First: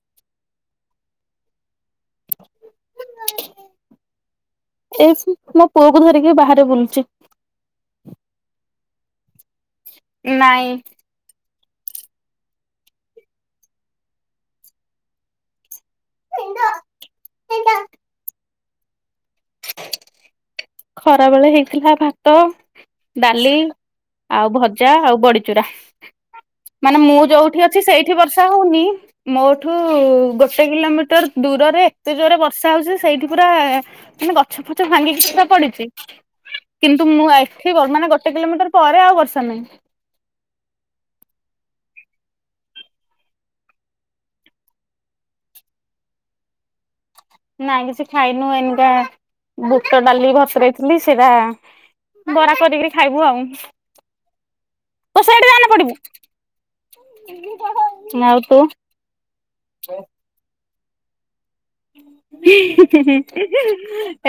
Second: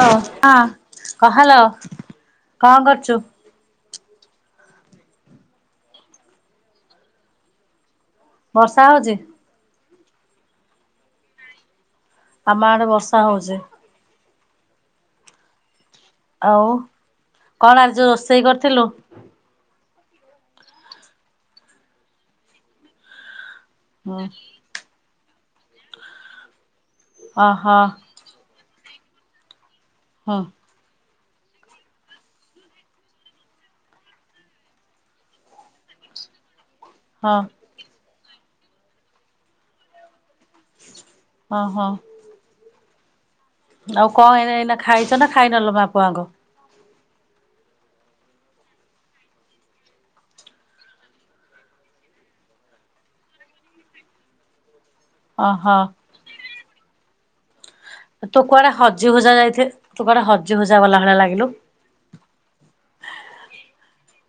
ହ ହା ଅ ହାଲୋ କଁ କରୁଚୁ? ଏଇ ମୋ ପୁଅ କି ଧରିକି ବାହାରେ ବୁଲୁଚି। ବର୍ଷା ହଉଛି? ନାଇଁ। ଆମ ଆଡେ ବର୍ଷା ହଉଚି। ଆଉ କଣ ଆଜି ରୋଷେଇ କରିଥିଲୁ? ଖରା ବେଳେ ହେଇଥିଲା ଭାତ, ଡାଲି ହୁଁ ଆଉ ଭଜା ଆଉ ବଡି ଚୁରା। ମାନେ ମୁଁ ଯୋଉଠି ଓହୋ ଅଛି ସେଇଠି ବର୍ଷା ହଉନି ମୋର ସେଠୁ ହଁ ଗୋଟେ କିଲୋମିଟର୍ ଦୂରରେ ଏତେ ଜୋରେ ବର୍ଷା ହଉଛି ସେଇଠି ପୁରା ଏ ସେ ଗଛ ଫଛ ଭାଙ୍ଗିକି ପୁରା ପଡିଚି କିନ୍ତୁ ମୁଁ ହଁ ଆଇଥୁ ଗୋଟେ କିଲୋମିଟର ପରେ ଆଉ ବର୍ଷା ନାଇ ଅ ହ। ଆଉ କଣ ଏଇନା ଏଇନା ଖାଇଛ ନା ଖାଇନ ଲ ମା ପୁଅ ଆଙ୍କ? ନାଇଁ କିଛି ଖାଇନୁ ଏଇନିକା ବୁଟଡାଲି ବୋତରେଇଥିଲି ସେଇଟା ବରା କରିକିରି ଖାଇବୁ ଆଉଁ। ତୁ ସିଆଡେ ଯାଆନା ଓହୋ ପଡ଼ିବୁ। [unintelligible] ତୁ କୁଆଡେ ହଜି ହୁଜା ଯାଇଥେ, ତୁ କୁଆଡେ ହଜି ଜି ହୁଜା ଗଲା ଭଳିଆ ଲାଗିଲୁ।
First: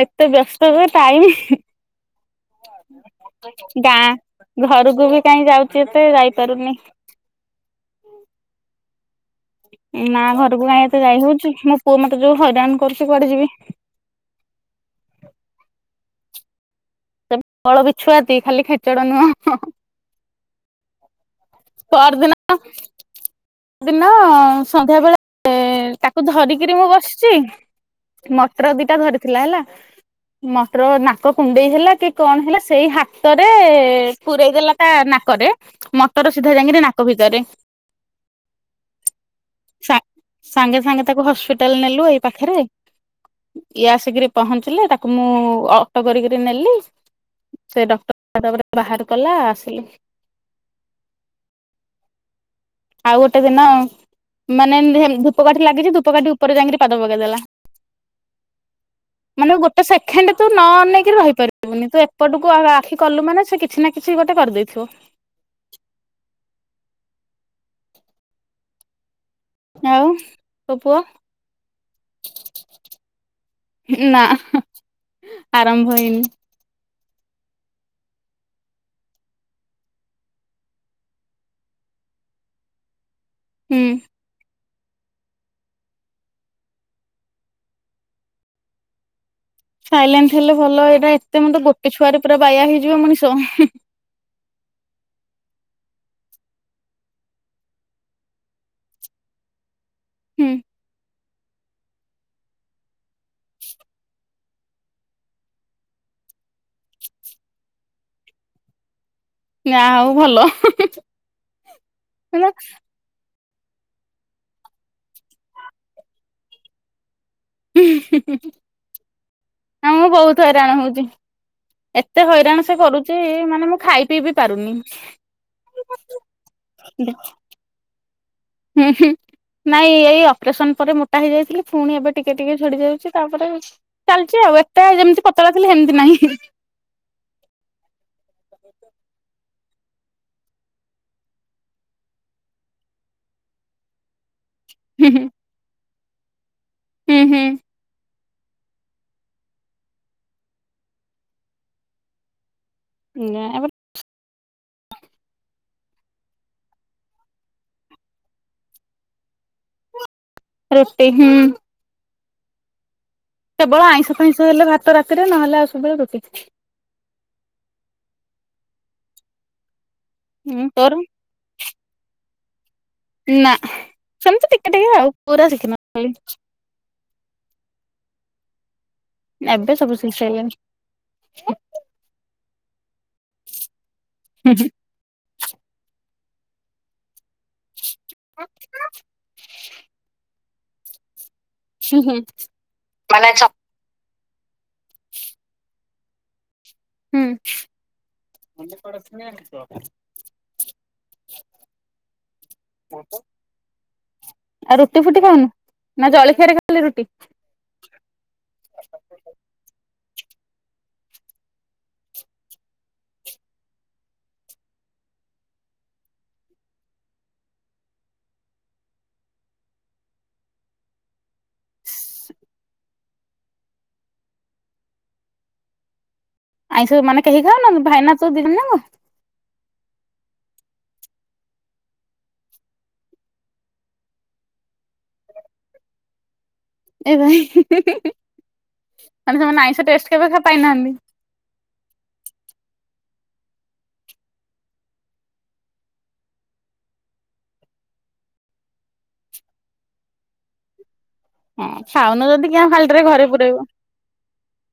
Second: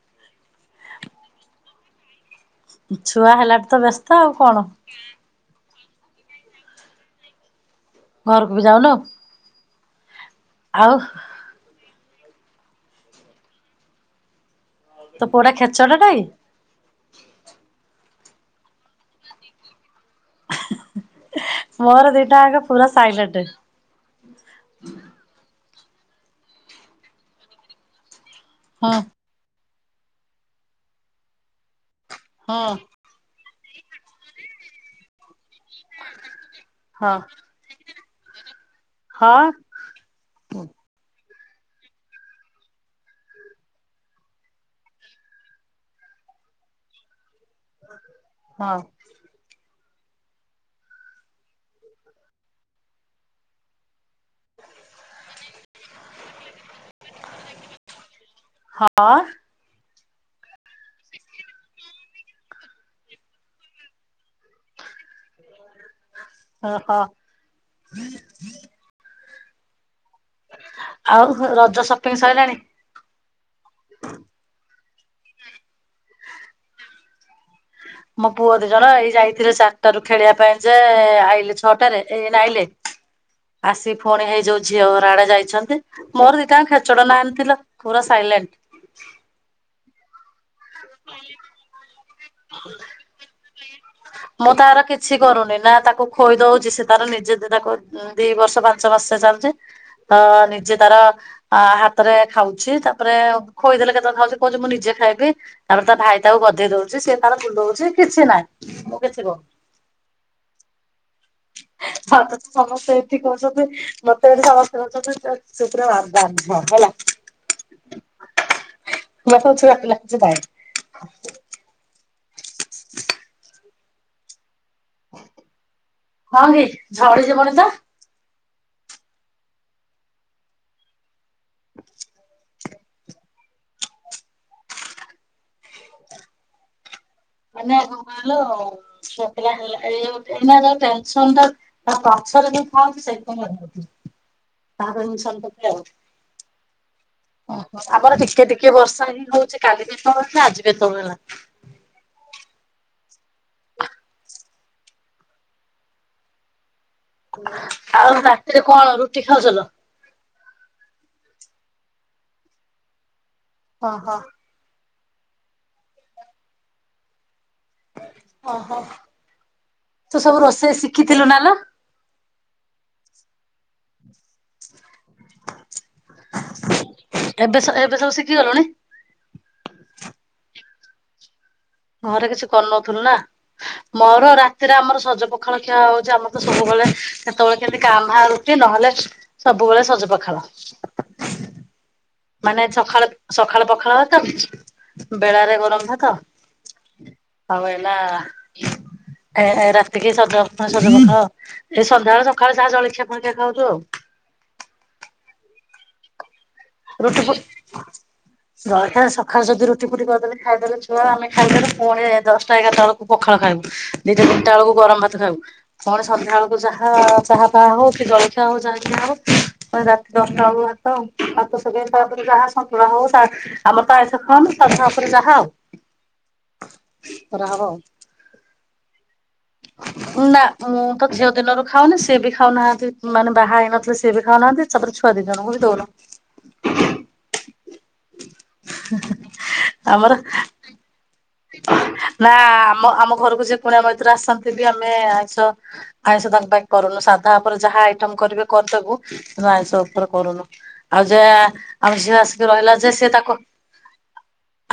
ଏତ ବ୍ୟସ୍ତ ଯେ ଟାଇମି ଛୁଆ ହେଲାଠୁ ତ ବ୍ୟସ୍ତ ଆଉ କଣ ଗାଁ ଘରକୁ ବି କାଇଁ ଯାଉଚି ତେ ଯାଇ ପାରୁନି। ଘରକୁ ବି ଯାଉନ? ନା ଘରକୁ କାଇଁ ଏତେ ଯାଇ ହଉଚି ମୋ ପୁଅ ମୋତେ ଯୋଉ ହଇରାଣ କରୁଛି କୁଆଡେ ଯିବି। ତୋ ପୁଅଟା ଖେଚଡ ଟାକି? [inaudible] ବଳ ବିଛୁଆତି ଖାଲି ଖେଚଡ ନୁହଁ। ମୋର ପର ଦିଟା ଦିନ ଯାକ ପୁରା ସାଇଲେଣ୍ଟ ପର ଦିନ ସନ୍ଧ୍ୟା ବେଳେ ଏ ଏ ତାକୁ ଧରିକିରି ମୁଁ ବସିଛି ମଟର ହୁଁ ଦିଟା ଧରିଥିଲା ହେଲା ମଟର ନାକ କୁଣ୍ଡେଇ ହେଲା କି କଣ ହେଲା ହୁଁ ସେଇ ହାତ ସେ ପୁରେଇ ଦେଲା ତା ନାକରେ ମଟର ସୁ ସିଧା ଯାଇକିରି ନାକ ହଁ ଭିତରେ। ହଁ। ସା ସାଙ୍ଗେ ସାଙ୍ଗେ ତ ତାକୁ ହସ୍ପିଟାଲ୍ ନେଲୁ ଏଇ ପାଖରେ, ଇଏ ଆସିକିରି ପହଞ୍ଚିଲେ, ତାକୁ ମୁଁ ଅଟୋ କରିକରି ନେଲି। ସେ ଡକ୍ଟର୍ ତାପରେ ହଁ। ବାହାର କଲା ଆସିଲି। ଆଉ ଗୋଟେ ଦିନ ମାନେ ଧେନ୍ ଧୂପକାଠି ଲାଗିଚି, ଧୂପକାଠି ଉପରେ ଯାଇକିରି ପାଦ ପକେଇଦେଲା। ହଁ। ଖେଣ୍ଡେ ତୁ ନ ଅନେଇକି ରହିପାରିବୁନି ତୁ ଏପଟକୁ ଆ, ଆଖି କଲୁ ମାନେ ସେ କିଛି ନା କିଛି ଗୋଟେ କରିଦେଇଥିବ। ଓହୋ! ଆଉ ତୋ ପୁଅ ଆଉ ହ-ରଜ ସପିଙ୍ଗ ସଇଲାଣି? ନା ଆରମ୍ଭ ହେଇନି। ମୋ ପୁଅ ଦି ଜଣ ଏଇ ଯାଇଥିଲେ ଚାରିଟା ରୁ ଖେଳିବା ପାଇଁ ଯେ ଆଇଲେ ଛଅଟାରେ ଏଇନା ଆଇଲେ। ହୁଁ ଆସି ଫୁଣି ହେଇ ଯୋଉ ଝିଅ ଘର ଆଡେ ଯାଇଛନ୍ତି। ମୋର ଦିଟାଙ୍କ ଖେଚଡ ନାହାନ୍ତି ଲୋ ଆଣିଥିଲେ ପୁରା ସାଇଲେଣ୍ଟ। ସାଇଲେଣ୍ଟ ହେଲେ ଭଲ ଏଇଟା ଏତେ ମେ ଗୋଟେ- ଛୁଆରେ ପୁରା ବାୟା ହେଇଯିବ ମଣିଷ। ମୁଁ ତାର କିଛି କରୁନି ନା ତାକୁ ଖୋଇ ଦଉଛି ସେ ତାର ନିଜେ ତାକୁ ଦି ବର୍ଷ ପାଞ୍ଚ ବର୍ଷ ଚାଲୁଛି- ହଁ ହୁଁ ନିଜେ ତାର- ଆ ହାତରେ ଖାଉଛି। ତାପରେ ଖୋଇଦେଲେ କେତେବେଳେ ଖାଉଛି କହୁଛି ମୁଁ ନିଜେ ଖାଇବି ତାପରେ ତା ଭାଇ ତାକୁ ଗଧେଇ ଦଉଛି। ସେ ତାର ଭୁଲଉଛି କିଛି ନାହିଁ। କିଛି କରୁନି। ନାାଁ ହଉ ଭଲ। ମତେ ତ ସମସ୍ତେ ଏଠି କହୁଛନ୍ତି ମତେ ଏ ସୁୂପ ଆଧାନ୍ ହେଲା [unintelligible] ମୁଁ କହୁଛି ମୁଁ ନାଇଁ ବହୁତ ହଇରାଣ ହଉଛି। ଏତେ ହଇରାଣ ସେ କରୁଛି, ମାନେ ମୁଁ ଖାଇ ପିଇ ବି ପାରୁନି। ହଁ କି! ଝଡି ଯିବନି ତ! ହୁଁ ହୁଁ ନାଇଁ ଏଇ ଅପରେସନ ପରେ ମୁ- ମୋଟ ହେଇ ଯାଇଥିଲି ପୁଣି ଏବେ ଟିକେ ଟିକେ- ଝଡି ଯାଉଛି ତାପରେ, ଚାଲିଛି ଆଉ ଏତେ ଯେମତି ପତଳା ଥିଲି ହେମତି ନାହିଁ। ମାନେ [unintelligible] ପୁଆପିଲା ହେଲା ଏ ଏଇନା ଯୋଉ ଟେନସନ ଟା ପଛରେ ଯୋଉ କହନ୍ତି ସେଇତି ପାଇଁ ତା ହୁଁ ପାଇଁ ମୁଁ [unintelligible] ଆଉ ହୁଁ ହୁଁ। ଓ ଆପର ଟି ଟିକେ ଟିକେ ବର୍ଷା ହି ହଉଛି କାଲି ବି ଏତୋଳୁ ହେଇଥିଲା ଆଜି ବି ଏତୋଳୁ ହେଲା। ନା ଏ ବର [inaudible] ଆଉ ରାତିରେ କଣ ରୁଟି ଖାଉଚ ଲୋ? ରୁଟି ହୁଁ। କେବଳ ଆଇଁଷ ଓହୋ ଫାଇଁଷ‌ ହେଲେ ଭା ତ ରାତିରେ ନହେଲେ ଆଉ ସବୁବେଳେ ରୁଟି। ଅ ହ। ତୁ ସବୁ ହୁଁ ରୋଷେଇ ତୋର ଶିଖିଥିଲୁ ନା ଲୋ? ନା। ସେମତି ଟିକେ ଟିକେ ଆଉ ପୁରା ଶିଖିନଥିଲି। କି ଗଲୁଣି। ଏବେ ସବୁ ଶିକ୍ ସାଇଲିଣି। ଘରେ କିଛି କରନୋ ତୁନା ମୋର ରାତିରେ ଆମର ସଜ ପ ପଖାଳ ଖିଆ ହଉଚି ଆମର ତ ସବୁବେଳେ, କେତେବେଳେ କେମି କାଁ ଭାଁ ରୁଟି ନହେଲେ ସବୁବେଳେ ସଜ ପଖାଳ। [unintelligible] ହୁଁ ହୁଁ ମାନେ ଚଖାଳୁ ସଖାଳୁ ପଖାଳ ଭା ତ [inaudible] ବେଳାରେ ଗରମ ଭାତ୍ କା। ହୁଁ ଆଉ ହେଲା ଏ ଏ ରାତିକି ସଜ ପୁଣି ସଜ ପଖାଳ ଏ ସନ୍ଧ୍ୟାଳୁ ସଖାଳୁ ଯାହା ଜଳଖିଆ ଫଳଖିଆ ଖାଉଚୁ ଆଉ। ଆଉ ରୁଟି ଫୁଟି ଖାଉନୁ ନା ଜଳଖିଆରେ ଖା ରୁଟି ପୁଟ ଜଳଖିଆ ରେ ସଖାଳୁ ଯଦି ରୁଟି ଫୁଟି କରିଦେଲେ। ଖାଇଦେଲେ ଛୁଆ ଆମେ ଖାଇଦେଲୁ ପୁଣି ଦଶଟା ଏଗାରଟା ବେଳକୁ ପଖାଳ ଖାଇବୁ ଦିଇଟା ତିନିଟା ବେଳକୁ ଗରମ ଭାତ ଖାଇବୁ ପୁଣି ସନ୍ଧ୍ୟା ବେଳକୁ ଯାହା ଚାହା ଫାହା ହଉ କି ଜଳଖିଆ ହଉ ଯାହା ଖିଆ ହବ ପୁଣି ରାତି ଦଶଟା ବେଳକୁ ଭାତ ଭାତ [unintelligible] ତା ପରେ ଯାହା ସନ୍ତୁଳା ହଉ ସା ଆମର ତ ଆଇଁଷ ଖାଉନୁ ସାଧା ଉପରେ ଯାହା ଆଉ। ଆଇଁଷ ମାନେ କେହି କରାହବ ଖାଉନା ଆଉ। ଭାଇନା ତୁ ଦି ଜଣ ଯାଙ୍କ। ନା ମୁଁ ତ ଝିଅ ଦିନରୁ ଖାଉନି ସିଏ ବି ଖାଉନାହାନ୍ତି ମାନେ ବାହା ହେଇନଥିଲେ ସିଏ ବି ଖାଉନାହାନ୍ତି ତାପରେ ଛୁଆ ଦି ଜଣଙ୍କୁ ବି ଦଉନୁ। ଏବାଇ ହୁଁ ହୁଁ ହୁଁ ତାମାନେ ସେମାନେ ଆଇଁଷ ଟେଷ୍ଟ ଆମର କେବେ ଖାଇ ପାଇନାହାନ୍ତି। ନା ଆମ ଆମ ଘରକୁ ଯେ କୁଣିଆ ମୈତ୍ର ଆସନ୍ତି ବି ଆମେ ଆଇଁଷ ଆଇଁଷ ତାଙ୍କ ପାଇଁ କରୁନୁ ସାଧା ଉପରେ ଯାହା ଆଇଟମ କରିବେ କରିଦବୁ କିନ୍ତୁ ଆଇଁଷ ଉପରେ କରୁନୁ। ଆଉ ଯା ହଁ ଆମ ଝିଅ ଖାଉନ ଆସିକି ଯଦି କିଆଁ ରହିଲା ଯେ ଫାଲଟରେ ସିଏ ଘରେ ତାକୁ ପୁରେଇବ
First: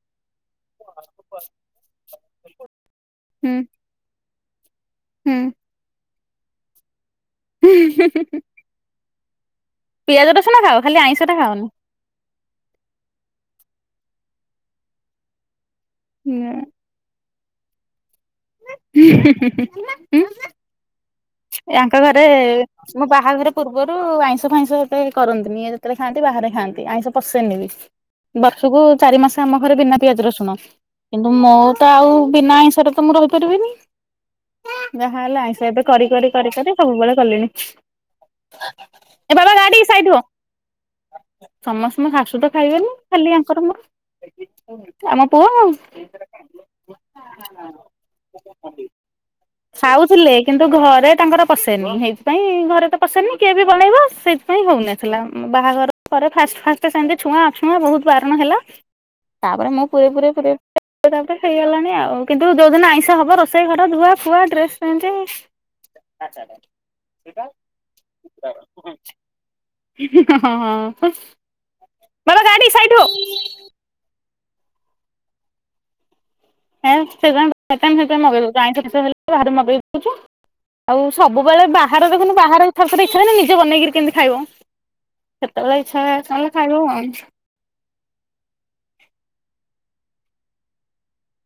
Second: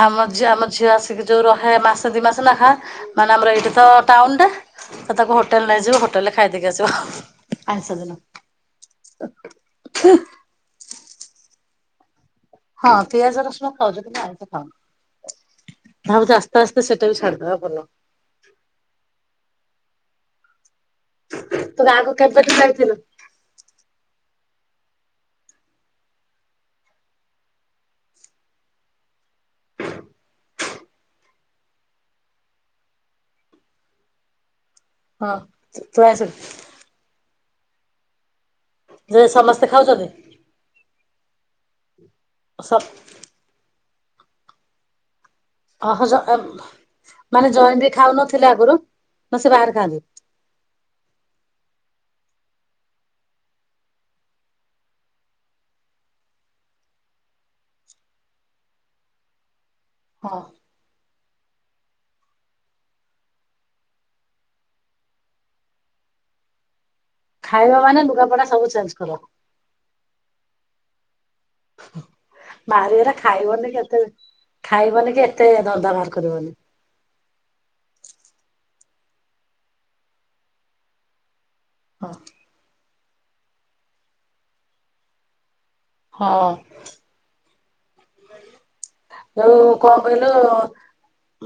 ଆମ ଆମ ଝିଅ ଆସ ଯୋଉ ରହେ ମାସେ ଦି ମାସେ ନେଖା ମାନେ ଆମର ହୁଁ ଏଇଠ ତ ଟା କାଉଣ୍ଡା। ସେ ତାକୁ ହୁଁ। ହୋଟେଲ ନଁଯିବ ହୋ ହୋଟଲେ ଖାଇ ଦେଇକି ଆସିବ। ଆଇଁସ ଦିନେ। ପିଆଜ ରସୁଣ ଖାଉ ଖାଲି ଆଇଁଷଟ ଖାାଉନି। ହଁ ପିଆଜ ରଶୁଣ ଖାଉଛୁ କିନ୍ତୁ ଆଇଁସ ଖାଉନୁ। ଭାବୁ ଉଁ ଆସ୍ତେ ଆସ୍ତେ ସେଟା ବି ଛାଡିଦବୁ ହଁ ଭଲ। [inaudible] ତୁ ୟାଙ୍କ ଗାଁକୁ ଘରେ କେବେଠୁ ଯାଇଥିଲୁ? ମୋ ବାହାଘର ପୂର୍ବରୁ ଆଇଁସ ଆଇଁସ ହେତେ କରନ୍ତିନି ଇ ଯେତେଳେ ଖାଆନ୍ତି ବାହାରେ ଖାଆନ୍ତି ଆଇଁଷ ପଶେଇନବି ବର୍ଷକୁ ଚାରି ମାସ ଆମ ଘରେ ବିନା ପିଆଜ ରସୁଣ କିନ୍ତୁ ମୋତ ଆଉ ବିନା ଆଇଁଷରେ ତ ମୁଁ ରହିପାରିବିନି। ଯାହା ହଁ ହେଲା ଆଇସ ଏବେ ତୁ କରି ଆଇଁଷ କରି। ସବୁବେଳେ କଲେଣି। ଯେ ଏ ବାବା ସମସ୍ତେ ଗାଦି ସାଇଟ୍ ହୁଅ ଖାଉଛନ୍ତି? ସମସ୍ତଙ୍କ ଶାଶୁ ତ ଖାଇବେନି ଖାଲି ଆଙ୍କର ମୋର। ଆମ। ପୁଅ ଓହ ମାନେ ଜୋଇଁ ଖାଉନଥିଲେ ଆଗରୁ ନ ସେ ବାହାର ଖାଆନ୍ତି। ଖାଉଥିଲେ କିନ୍ତୁ ଘରେ ତାଙ୍କର ପଶେନି ସେଇଥିପାଇଁ ଘରେ ତ ପସେନି କିଏ ବି ବନେଇବ ସେଇଥିପାଇଁ ହଉନଥିଲା ବାହାଘର ପରେ ଫାଷ୍ଟ ଫାଷ୍ଟ ସେମିତି ଛୁଆଁ ଅଛୁଆଁ ବହୁତ ବାରଣ ହେଲା ତାପରେ ମୁଁ। ପୁରୀ ହଁ ପୁରୀ [inaudible] ହେଇଗଲାଣି ଆଉ କିନ୍ତୁ ଦୋ ଦିନ ଆଇଁଷା ହବ ରୋଷେଇ ଘର ଧୁଆ ଫୁଆ ଡ୍ରେସ ପ ଆଛା। ଖାଇବା ମାନ ଲୁଗାପଡା ସବୁ ଚେଞ୍ଚ କର। ହଁ ହ। ବାହାରିଲେ ଖାଇବନି କେତେ। ଖାଇବନି କି ଏତେ ଦରଦ ବାହାର କରିବନି। ହ୍ମେ ସେ ଜ ସେଗେଇ ଦଉଛୁ ଆଇଁଠ ଶେଷ ହେ ବା ମଗେଇ ଦଉଛୁ ଆଉ ସବୁବେଳେ ବାହାର ଦେଖନ୍ତୁ ବାହାରାରେ ସ ଇଚ୍ଛା ନା ନିଜେ ବନେଇକି କେମିତି ଖାଇବ? ଚଳେଇଛ କ ଖାୁ ଆଉ କଣ କହିଲୁ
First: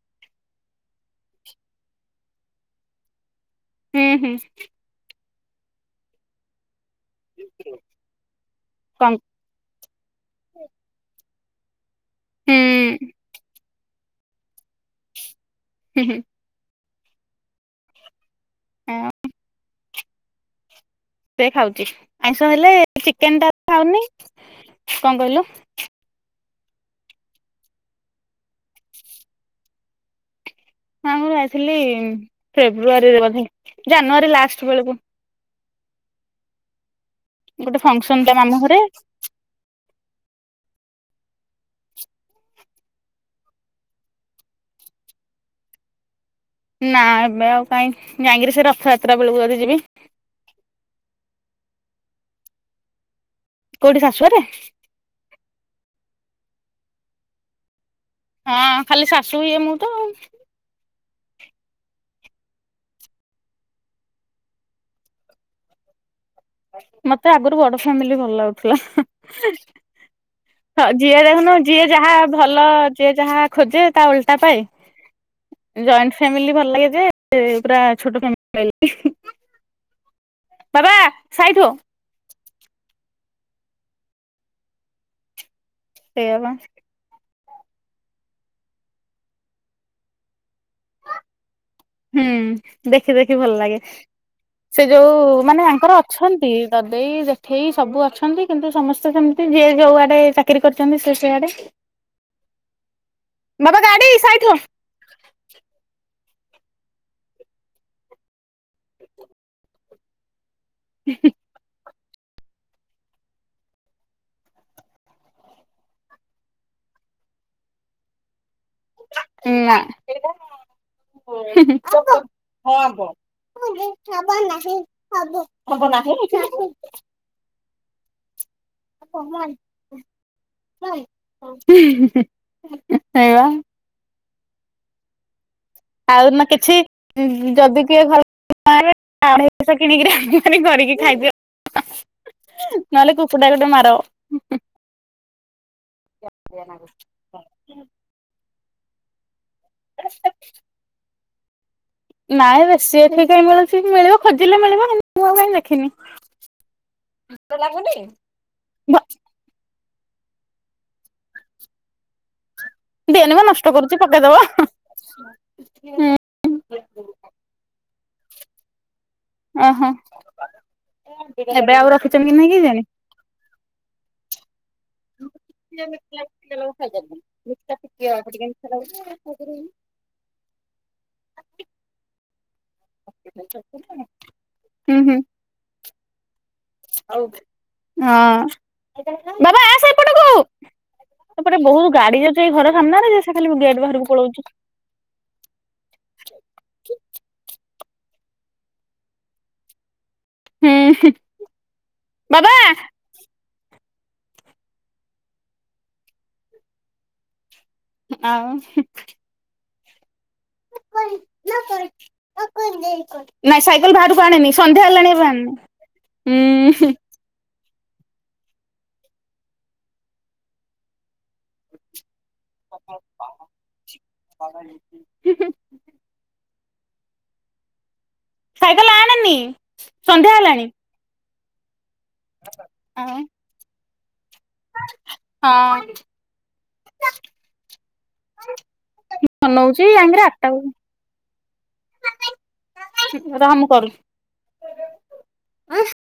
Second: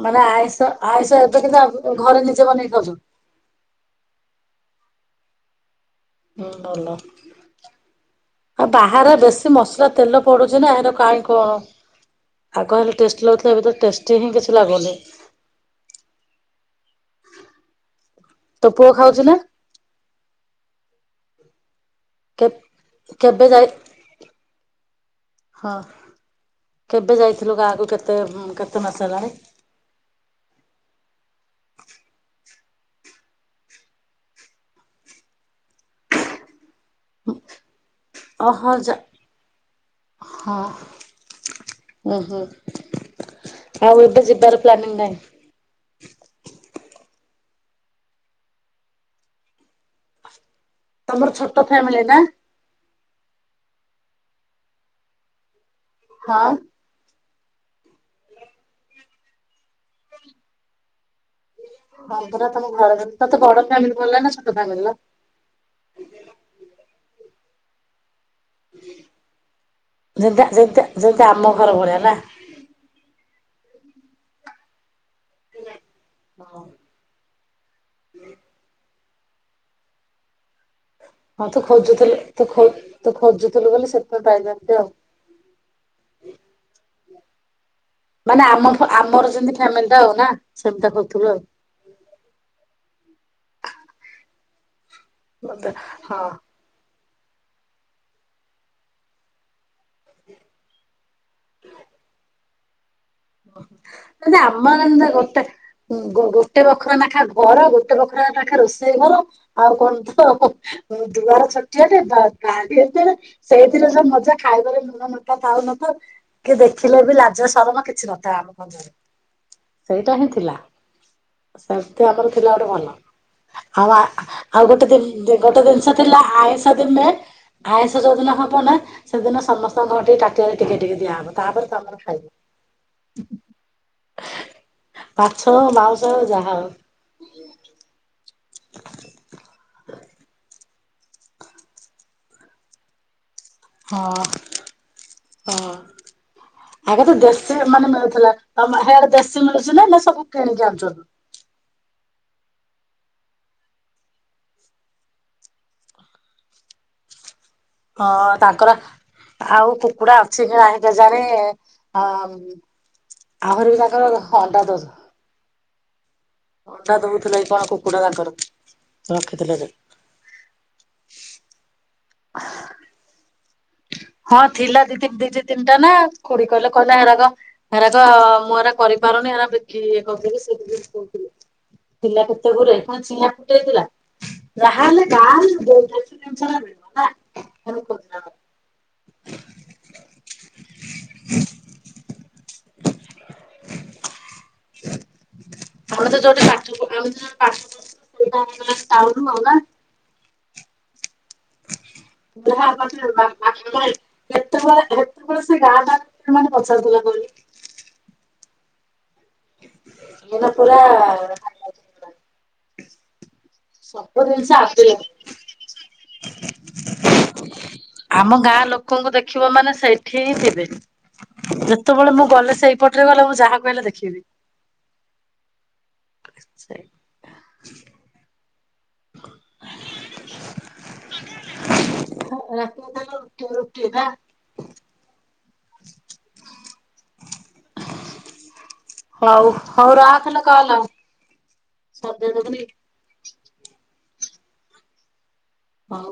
ମାନେ ଆଇୁଷ ଆୟୁଷ ଏବେ କିନ୍ତ ଘରେ ନିଜେ ବନେଇ ଖବୁ ହୁଁ ହୁଁ। ହୁଁ ଭଲ। ଆଉ ବାହାରେ କଣ ବେଶୀ ମସଲା ତେଲ ପଡୁଛି ନା ଏ କାହିଁ କଣ? ହୁଁ ଆଉ କଣ ହେଲେ ଟେଷ୍ଟ ଲାଗୁଥିଲା ଏବେ ତ ଟେଷ୍ଟି ହିଁ କିଛି ଲାଗୁନି। ହୁଁ ହୁଁ। ତୋ ପୁଅ ହଁ ଖାଉଛି ନା। ସେ ଖାଉଛି। କେ ଆଇଁଷ ହେଲେ ଚିକେନ କେବେ ଟା ଯାଇ ଖାଉନି। କଣ କହିଲୁ। ହଁ। କେବେ ଯାଇଥିଲୁ ଗାଁକୁ କେତେ କେତେ ମାସ ହେଲାଣି। ମୁଁ ଯାଇଥିଲି ଫେବୃଆରୀରେ ବଧେ ଜାନୁଆରୀ ଲାଷ୍ଟ ବେଳକୁ। ଗୋଟେ ଫଙ୍କସନ ଥିଲା ମାମୁ ଓହୋ ଘରେ। ଯା ହଁ ହୁଁ ହୁଁ ଆଉ ଏବେ ଯିବାର ପ୍ଲାନିଂ ନାହିଁ। ନା ଏବେ ଆଉ କାହିଁକି ଯାଇକିରି ସେ ରଥଯାତ୍ରା ବେଳକୁ ଯଦି ଯିବି। ତମର ଛୋଟ ଫ୍ୟାମିଲି ନା। କୋଉଠି ଶାଶୁ ଘରେ। ହଁ। ହଁ ଖାଲି ଶାଶୁ ଇଏ ମୁଁ ତ। ହଁ ପା ତମ ଘର ତତେ ବଡ ଫ୍ୟାମିଲି ଭଲ ଲାଗେ ନା ଛୋଟ ଫ୍ୟାମିଲିର। ମତେ ଆଗରୁ ବଡ ଫ୍ୟାମିଲି ଭ ଭଲ ଯେମିତି ଯେମିତି ଲାଗୁଥିଲା ଯିଏ ଯେମିତି ଆମ ଦେଖୁନୁ ଘର ଯିଏ ଭଳିଆ ଯାହା ନା? ଭଲ ଯିଏ ଯାହା। ଖୋଜେ ତା ଓଲଟା ପାଏ। ଜଏଣ୍ଟ ଫ୍ୟାମିଲି ହଁ ଭଲ ଲାଗେ ଯେ ପୁରା ଛୋଟ ଫ୍ୟାମଲି ପଳେ ବାବା ହଁ ସାଇ ତୁ ଥୋ। ଖୋଜୁଥିଲୁ ତୁ ଖୋ ତୁ ଖୋଜୁଥିଲୁ ବୋଲି ସେଥିପାଇଁ ପାଇଲୁ ଏମିତି ଆଉ। ସେଇଆ ବା ମାନେ ଆମ ତ ଆମର ଯେମିତି ଫ୍ୟାମିଲିଟା ନା ସେମିତି ଆ ଖୋଜୁଥିବୁ ଆଉ। ହୁଁ ଦେଖି ଦେଖି ଭଲ ଲାଗେ। ସେ ଯୋଉ-ଉ-ଉ ମାନେ ଆଙ୍କର ହଁ ଅଛନ୍ତି ଦା ଦେଇ ଜେଠେଇ ସବୁ ଅଛନ୍ତି କିନ୍ତୁ ସମସ୍ତେ ସେମିତି ଯିଏ ଯୋଉ ଆଡେ ଚାକିରି କରିଛନ୍ତି ସେ ସିଆଡେ। ଯେମିତି ଅମ୍ବାଗାନେ ଗୋଟେ ଗୋ ଗୋ ଗୋଟେ ବଖରା ନେଖା ଘର ଗୋଟେ ବଖରା ନେଖା ରୋଷେଇ ଘର ଆଉ ଙ୍କ ତ ଦୁଆର ଛୋଟିଆ [unintelligible] ସେଇଥିରେ ଯଉ ମଜା ଖାଇବାରେ ନୁଣ ନଙ୍କା ଥାଉ ନ ଥାଉ କି ଦେଖିଲେ ବି ଲାଜ ସରମ କିଛି ନ ଥାମ୍। ନା ସେଇଟା ହିଁ ଥିଲା। ସେମିତି ଆମର ଥିଲା ଗୋଟେ ଭଲ ଆଉ ଆଉ ଗୋଟେ ଦି ଗୋଟେ ଜିନିଷ ଥିଲା ଆଇଁଷ ଦିନେ ଆଇଷ ଯଉଦିନ ହ ହବ ନା ସେଦିନ ସମସ୍ତଙ୍କ ଘରେ ଟିକେ ତାଟିଆରେ ଟିକେ ଟିକେ ଦିଆହବ ତାପରେ ତମର ଖାଇବ। ସେଇବା ପା ଆଉ ନା କିଛି ଉଁ-ଉଁ ଯଦି କିଏ ଘଲ [inaudible] ମାଉଁଷ କିଣିକିରି ରାନ୍ଧି କରିକି ଖାଇଦିଅ ନହେଲେ କୁକୁ [unintelligible] ମାର ହଁ। ହଁ। ଆଗ ତ ଦେଶୀ ମାନେ ମିଳୁଥିଲା। ତମ [unintelligible] ଦେଶି [unintelligible] ନା ସବୁ କିଣିକି ଆଣିଛନ୍ତି ନାଇଁ ବେଶୀ ଏଠିକି କାଇ ମିଳୁଛିକି ମିଳିବ ଖୋଜିଲେ ମିଳିବ କିନ୍ତୁ ମୁଁ ଆଉ କାଇଁ ଦେଖିନି। ହଁ ତାଙ୍କର ଆଉ କୁକୁଡା ଅଛି କି ନାହିଁ କେଜାଣି ହମ୍ ଦେନି ମ ନଷ୍ଟ କରୁଛି ପକେଇଦବ। ଦଉଛ ହୁଁ। ଅଣ୍ଡା ଦଉଥିଲା କି କଣ କୁକୁଡ଼ା ତାଙ୍କର? ରଖିଥିଲେ ଯେ ଓହୋ ଏବେ ଆଉ ର ଖିଛନ୍ତି କି ନାଇ କେଜାଣି? ହଁ ଥିଲା ଦିଦି ଦିଦି ତିନିଟା ନା ଖୁଡି କହିଲେ କହିଲା ହେରାକ ହେରାକ ମୁଁ ଏରା କରିପାରୁନି ଆ ବିକିକରି ଦେବି ସେ କରିଦେବି କହୁଥିଲେ ଥିଲା ତ ହୁଁ ହୁଁ। ହଁ [unintelligible] ବାବା ଆସେ ଏପଟକୁ ସେପଟେ ବହୁ ଗାଡି ଯାଉଛି ଏଇ ଘର ସାମ୍ନାରେ ଯେ ସେ ଖାଲି ଗେଟ ବାହାରକୁ ପଳଉଛି। ଆମେ ତ ଯୋଉଠି ପାଠ ପଢୁ ଆମେ [unintelligible] ଟାଉନ ହୁଁ। [inaudible] ବାବା କେତେବେଳେ [inaudible] କେତେବେଳେ ସେ ଗାଁ ଗାଁ [inaudible] ମାନେ ପଚାରୁଥିଲା କହନି ଆଉ [unintelligible] ପୁରା ନାଇଁ ସାଇକେଲ ବାହାରକୁ ସବୁ ଜିନିଷ ଆଣିନି ସନ୍ଧ୍ୟା ଆଭେଲେବଲ। ହେଲାଣି ଏବେ ଆଣନି। ହୁଁ। ଆମ ଗାଁ ଲୋକଙ୍କୁ ଦେଖିବ ମାନେ ସେଇଠି ହିଁ ଥିବେ ଯେତେବେଳେ ମୁଁ ଗଲେ ସେଇପଟରେ ଗଲେ ମୁଁ ଯାହାକୁ ହେଲେ ଦେଖିବି। [unintelligible] ସାଇକେଲ ଆଣେନି, ସନ୍ଧ୍ୟା ହେଲାଣି। [inaudible] ହଁ ରାତି [inaudible] [unintelligible] ହଁ ହଉ ନଉଛି ହଉ [unintelligible] ରଖ ଲୋ ଆଠଟାକୁ କଲ ସରିଦେଇ ଦବୁନି ରହ ମୁଁ କରୁଛି ହଉ।